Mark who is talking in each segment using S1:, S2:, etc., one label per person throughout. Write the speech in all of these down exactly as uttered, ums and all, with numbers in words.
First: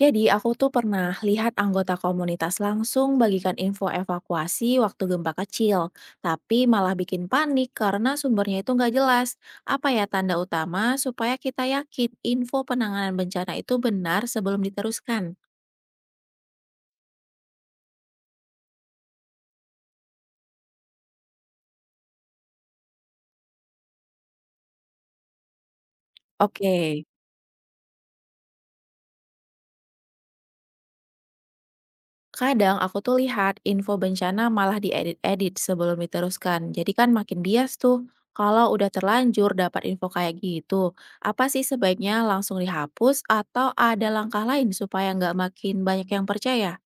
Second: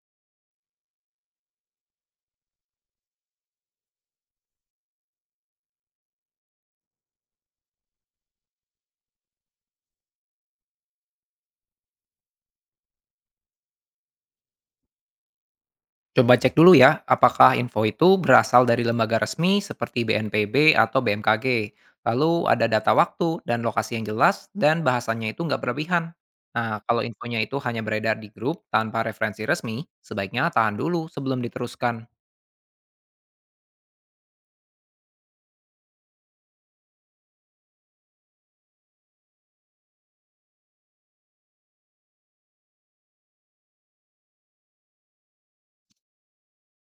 S1: Jadi aku tuh pernah lihat anggota komunitas langsung bagikan info evakuasi waktu gempa kecil, tapi malah bikin panik karena sumbernya itu nggak jelas. Apa ya tanda utama supaya kita yakin info penanganan bencana itu benar sebelum diteruskan?
S2: Coba cek dulu ya, apakah info itu berasal dari lembaga resmi seperti B N P B atau B M K G. Lalu ada data waktu dan lokasi yang jelas dan bahasanya itu nggak berlebihan.
S1: Oke.
S2: Nah, kalau infonya itu hanya beredar di grup tanpa referensi resmi, sebaiknya tahan dulu sebelum diteruskan.
S1: Kadang aku tuh lihat info bencana malah diedit-edit sebelum diteruskan. Jadi kan makin bias tuh. Kalau udah terlanjur dapat info kayak gitu, apa sih sebaiknya langsung dihapus atau ada langkah lain supaya nggak makin banyak yang percaya?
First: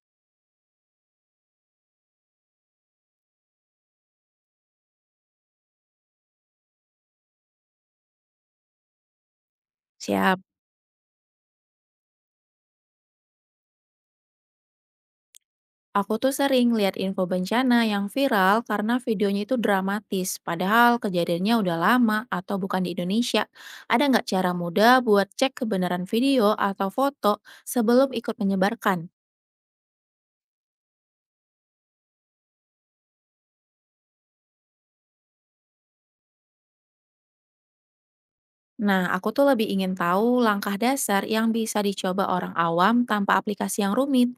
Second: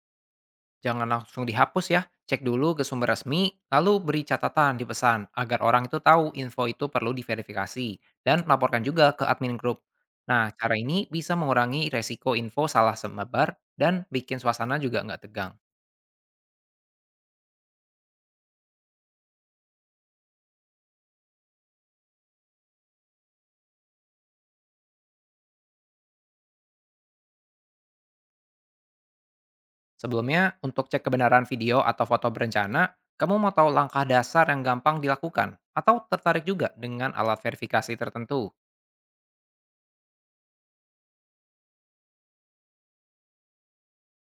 S2: Jangan langsung dihapus ya, cek dulu ke sumber resmi, lalu beri catatan di pesan agar orang itu tahu info itu perlu diverifikasi, dan laporkan juga ke admin grup.
S1: Siap.
S2: Nah, cara ini bisa mengurangi resiko info salah semebar dan bikin suasana juga nggak tegang.
S1: Aku tuh sering lihat info bencana yang viral karena videonya itu dramatis, padahal kejadiannya udah lama atau bukan di Indonesia. Ada nggak cara mudah buat cek kebenaran video atau foto sebelum ikut menyebarkan?
S2: Sebelumnya, untuk cek kebenaran video atau foto berencana, kamu mau tahu langkah dasar yang gampang dilakukan atau tertarik juga dengan alat verifikasi tertentu?
S1: Nah, aku tuh lebih ingin tahu langkah dasar yang bisa dicoba orang awam tanpa aplikasi yang rumit.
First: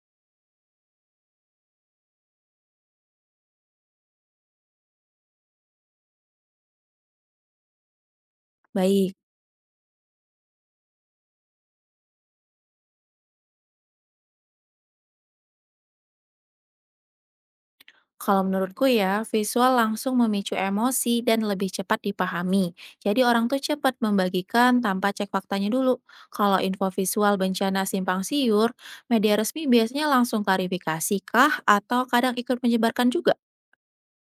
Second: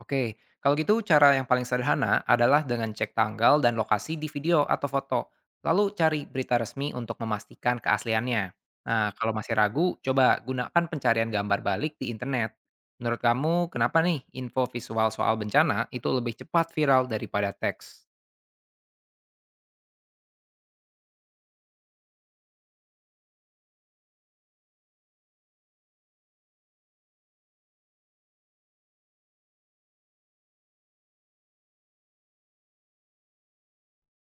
S2: Oke, kalau gitu cara yang paling sederhana adalah dengan cek tanggal dan lokasi di video atau foto, lalu cari berita resmi untuk memastikan keasliannya. Nah,
S1: Baik,
S2: kalau masih ragu, coba gunakan pencarian gambar balik di internet. Menurut kamu, kenapa nih info visual soal bencana itu lebih cepat viral daripada teks?
S1: kalau menurutku ya, visual langsung memicu emosi dan lebih cepat dipahami. Jadi orang tuh cepat membagikan tanpa cek faktanya dulu. Kalau info visual bencana simpang siur, media resmi biasanya langsung klarifikasi kah atau kadang ikut menyebarkan juga?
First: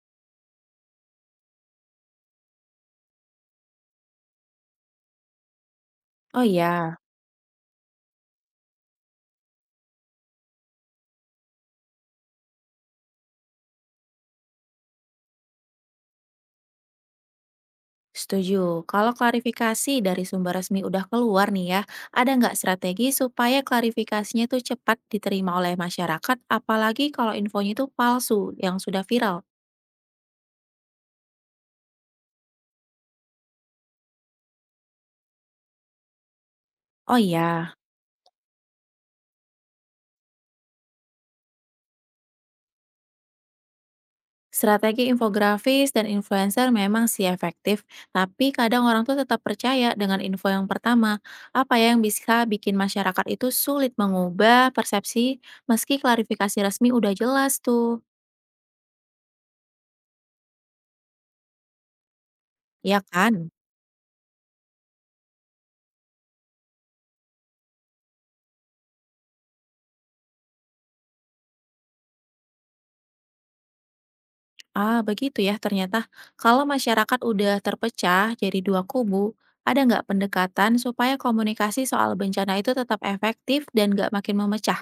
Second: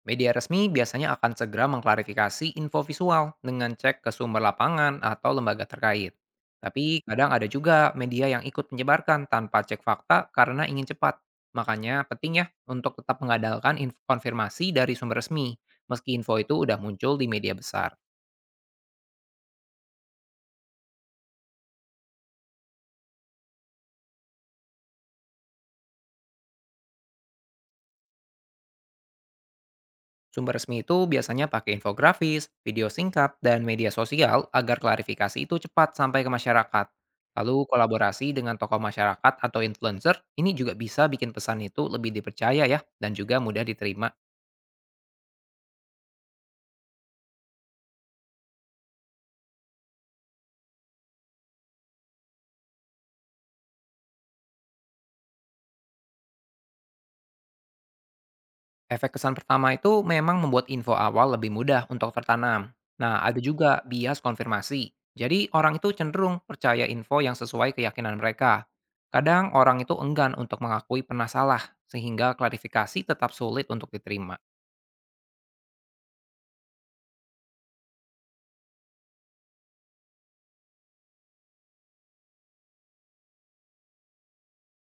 S2: Media resmi biasanya akan segera mengklarifikasi info visual dengan cek ke sumber lapangan atau lembaga terkait.
S1: Oh iya.
S2: Tapi kadang ada juga media yang ikut menyebarkan tanpa cek fakta karena ingin cepat. Makanya penting ya untuk tetap mengandalkan info konfirmasi dari sumber resmi, meski info itu udah muncul di media besar.
S1: Setuju. Kalau klarifikasi dari sumber resmi udah keluar nih ya, ada nggak strategi supaya klarifikasinya tuh cepat diterima oleh masyarakat, apalagi kalau infonya tuh palsu yang sudah viral?
S2: Sumber resmi itu biasanya pakai infografis, video singkat, dan media sosial agar klarifikasi itu cepat sampai ke masyarakat.
S1: Oh
S2: Lalu
S1: iya,
S2: kolaborasi dengan tokoh masyarakat atau influencer ini juga bisa bikin pesan itu lebih dipercaya ya dan juga mudah diterima.
S1: strategi infografis dan influencer memang sih efektif, tapi kadang orang tuh tetap percaya dengan info yang pertama. Apa ya yang bisa bikin masyarakat itu sulit mengubah persepsi meski klarifikasi resmi udah jelas tuh?
S2: Efek kesan pertama itu memang membuat info awal lebih mudah untuk tertanam.
S1: Ya
S2: Nah, ada
S1: kan?
S2: juga bias konfirmasi. Jadi orang itu cenderung percaya info yang sesuai keyakinan mereka. Kadang orang itu enggan untuk mengakui pernah salah sehingga klarifikasi tetap sulit untuk diterima.
S1: Ah, begitu ya ternyata. Kalau masyarakat udah terpecah jadi dua kubu, ada nggak pendekatan supaya komunikasi soal bencana itu tetap efektif dan nggak makin memecah?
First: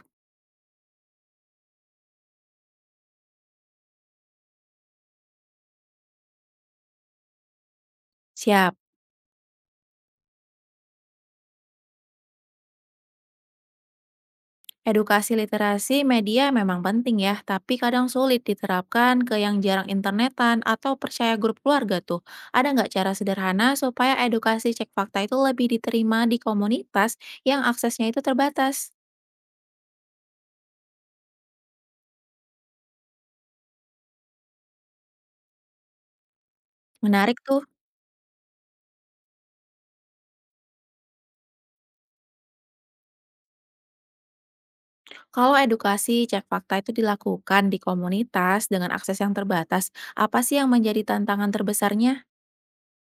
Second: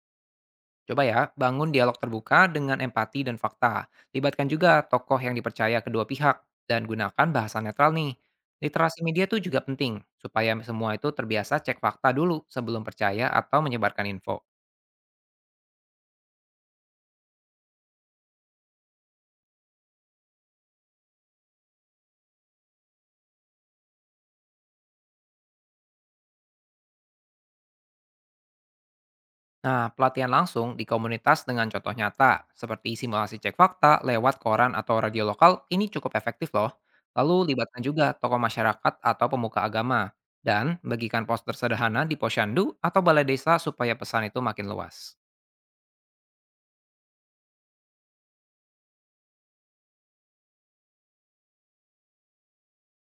S2: Coba ya, bangun dialog terbuka dengan empati dan fakta. Libatkan juga tokoh yang dipercaya kedua pihak dan gunakan bahasa netral nih.
S1: Siap.
S2: Literasi media tuh juga penting supaya semua itu terbiasa cek fakta dulu sebelum percaya atau menyebarkan info.
S1: Edukasi literasi media memang penting ya, tapi kadang sulit diterapkan ke yang jarang internetan atau percaya grup keluarga tuh. Ada nggak cara sederhana supaya edukasi cek fakta itu lebih diterima di komunitas yang aksesnya itu terbatas?
S2: Nah, pelatihan langsung di komunitas dengan contoh nyata seperti simulasi cek fakta lewat koran atau radio lokal ini cukup efektif loh. Lalu
S1: Menarik tuh.
S2: libatkan juga tokoh masyarakat atau pemuka agama dan bagikan poster sederhana di posyandu atau balai desa supaya pesan itu makin luas.
S1: Kalau edukasi cek fakta itu dilakukan di komunitas dengan akses yang terbatas, apa sih yang menjadi tantangan terbesarnya?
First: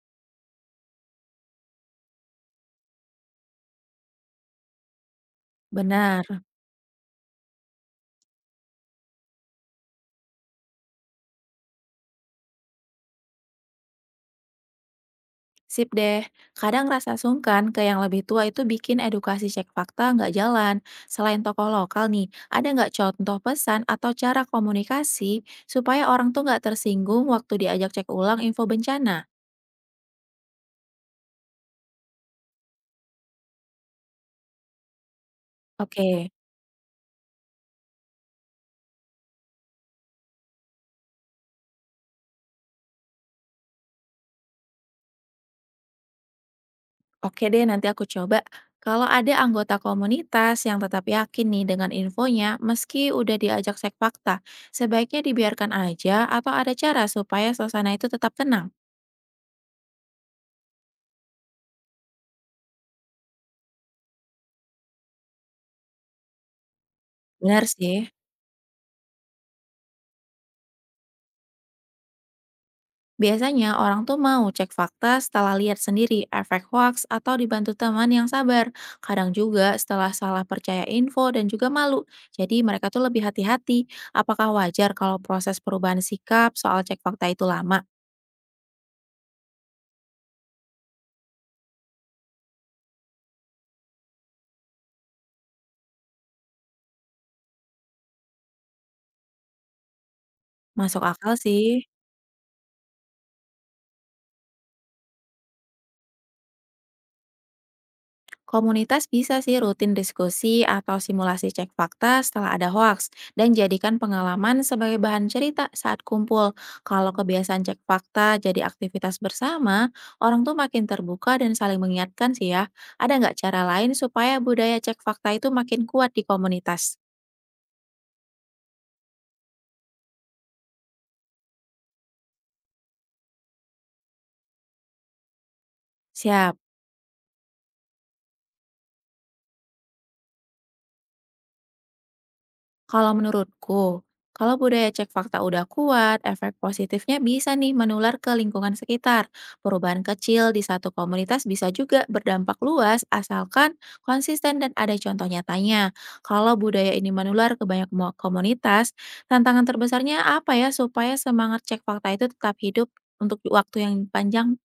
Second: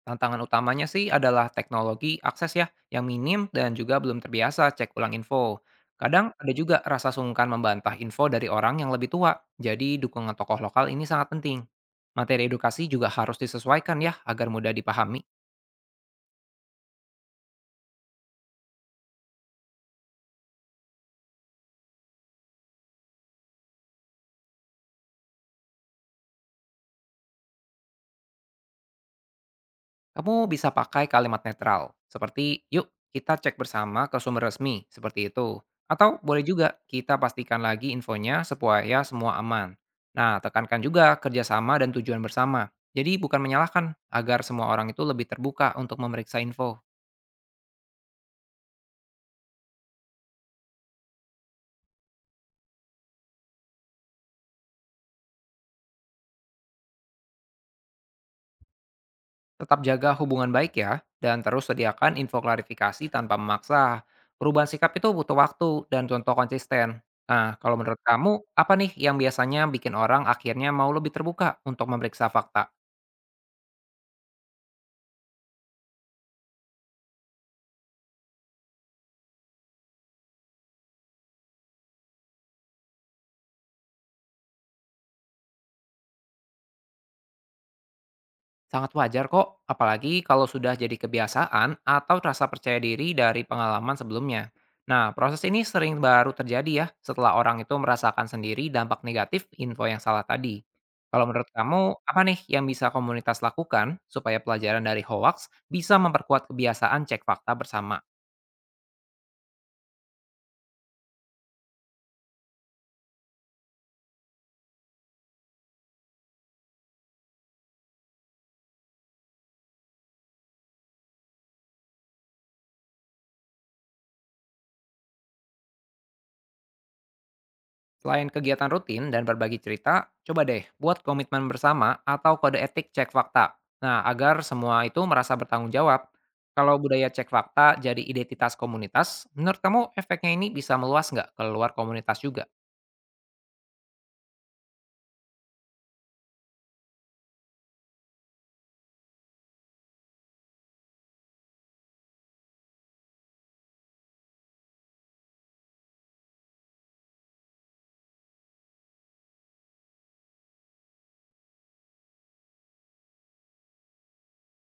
S2: Tantangan utamanya sih adalah teknologi, akses ya, yang minim dan juga belum terbiasa cek ulang info.
S1: Benar.
S2: Kadang ada juga rasa sungkan membantah info dari orang yang lebih tua, jadi dukungan tokoh lokal ini sangat penting. Materi edukasi juga harus disesuaikan ya agar mudah dipahami.
S1: Sip deh. Kadang rasa sungkan ke yang lebih tua itu bikin edukasi cek fakta nggak jalan. Selain tokoh lokal nih, ada nggak contoh pesan atau cara komunikasi supaya orang tuh nggak tersinggung waktu diajak cek ulang info bencana?
S2: Kamu bisa pakai kalimat netral, seperti "Yuk, kita cek bersama ke sumber resmi," seperti itu. Atau
S1: Oke.
S2: boleh juga kita pastikan lagi infonya supaya semua aman. Nah, tekankan juga kerjasama dan tujuan bersama. Jadi bukan menyalahkan, agar semua orang itu lebih terbuka untuk memeriksa info.
S1: Oke deh, nanti aku coba. Kalau ada anggota komunitas yang tetap yakin nih dengan infonya, meski udah diajak cek fakta, sebaiknya dibiarkan aja atau ada cara supaya suasana itu tetap tenang.
S2: Tetap jaga hubungan baik ya, dan terus sediakan info klarifikasi tanpa memaksa. Perubahan sikap itu butuh waktu dan contoh konsisten. Nah,
S1: Benar
S2: kalau
S1: sih.
S2: menurut kamu, apa nih yang biasanya bikin orang akhirnya mau lebih terbuka untuk memeriksa fakta?
S1: Biasanya orang tuh mau cek fakta setelah lihat sendiri efek hoax atau dibantu teman yang sabar. Kadang juga setelah salah percaya info dan juga malu. Jadi mereka tuh lebih hati-hati. Apakah wajar kalau proses perubahan sikap soal cek fakta itu lama?
S2: Sangat wajar kok, apalagi kalau sudah jadi kebiasaan atau rasa percaya diri dari pengalaman sebelumnya. Nah, proses ini sering baru terjadi ya setelah orang itu merasakan sendiri dampak negatif info yang salah tadi.
S1: Masuk
S2: Kalau
S1: akal
S2: menurut
S1: sih.
S2: kamu, apa nih yang bisa komunitas lakukan supaya pelajaran dari hoax bisa memperkuat kebiasaan cek fakta bersama?
S1: Komunitas bisa sih rutin diskusi atau simulasi cek fakta setelah ada hoaks dan jadikan pengalaman sebagai bahan cerita saat kumpul. Kalau kebiasaan cek fakta jadi aktivitas bersama, orang tuh makin terbuka dan saling mengingatkan sih ya. Ada nggak cara lain supaya budaya cek fakta itu makin kuat di komunitas?
S2: Selain kegiatan rutin dan berbagi cerita, coba deh buat komitmen bersama atau kode etik cek fakta. Nah, agar semua itu merasa bertanggung jawab.
S1: Siap.
S2: Kalau budaya cek fakta jadi identitas komunitas, menurut kamu efeknya ini bisa meluas nggak ke luar komunitas juga?
S1: Kalau menurutku, kalau budaya cek fakta udah kuat, efek positifnya bisa nih menular ke lingkungan sekitar. Perubahan kecil di satu komunitas bisa juga berdampak luas asalkan konsisten dan ada contoh nyatanya. Kalau budaya ini menular ke banyak mo- komunitas, tantangan terbesarnya apa ya supaya semangat cek fakta itu tetap hidup untuk waktu yang panjang?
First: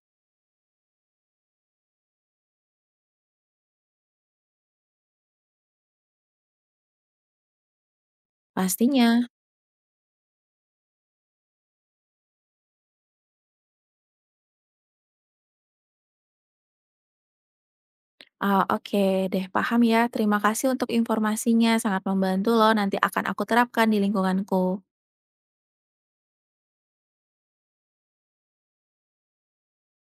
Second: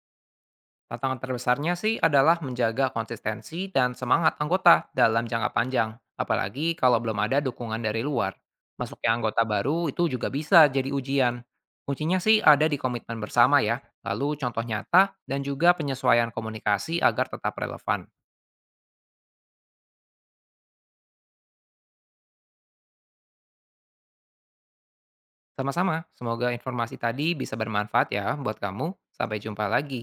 S2: Tantangan terbesarnya sih adalah menjaga konsistensi dan semangat anggota dalam jangka panjang, apalagi kalau belum ada dukungan dari luar. Masuknya
S1: Pastinya.
S2: anggota baru itu juga bisa jadi ujian. Kuncinya sih ada di komitmen bersama ya, lalu contoh nyata dan juga penyesuaian komunikasi agar tetap relevan.
S1: Ah, oke deh, paham ya. Terima kasih untuk informasinya. Sangat membantu loh. Nanti akan aku terapkan di lingkunganku.
S2: Sama-sama, semoga informasi tadi bisa bermanfaat ya buat kamu. Sampai jumpa lagi.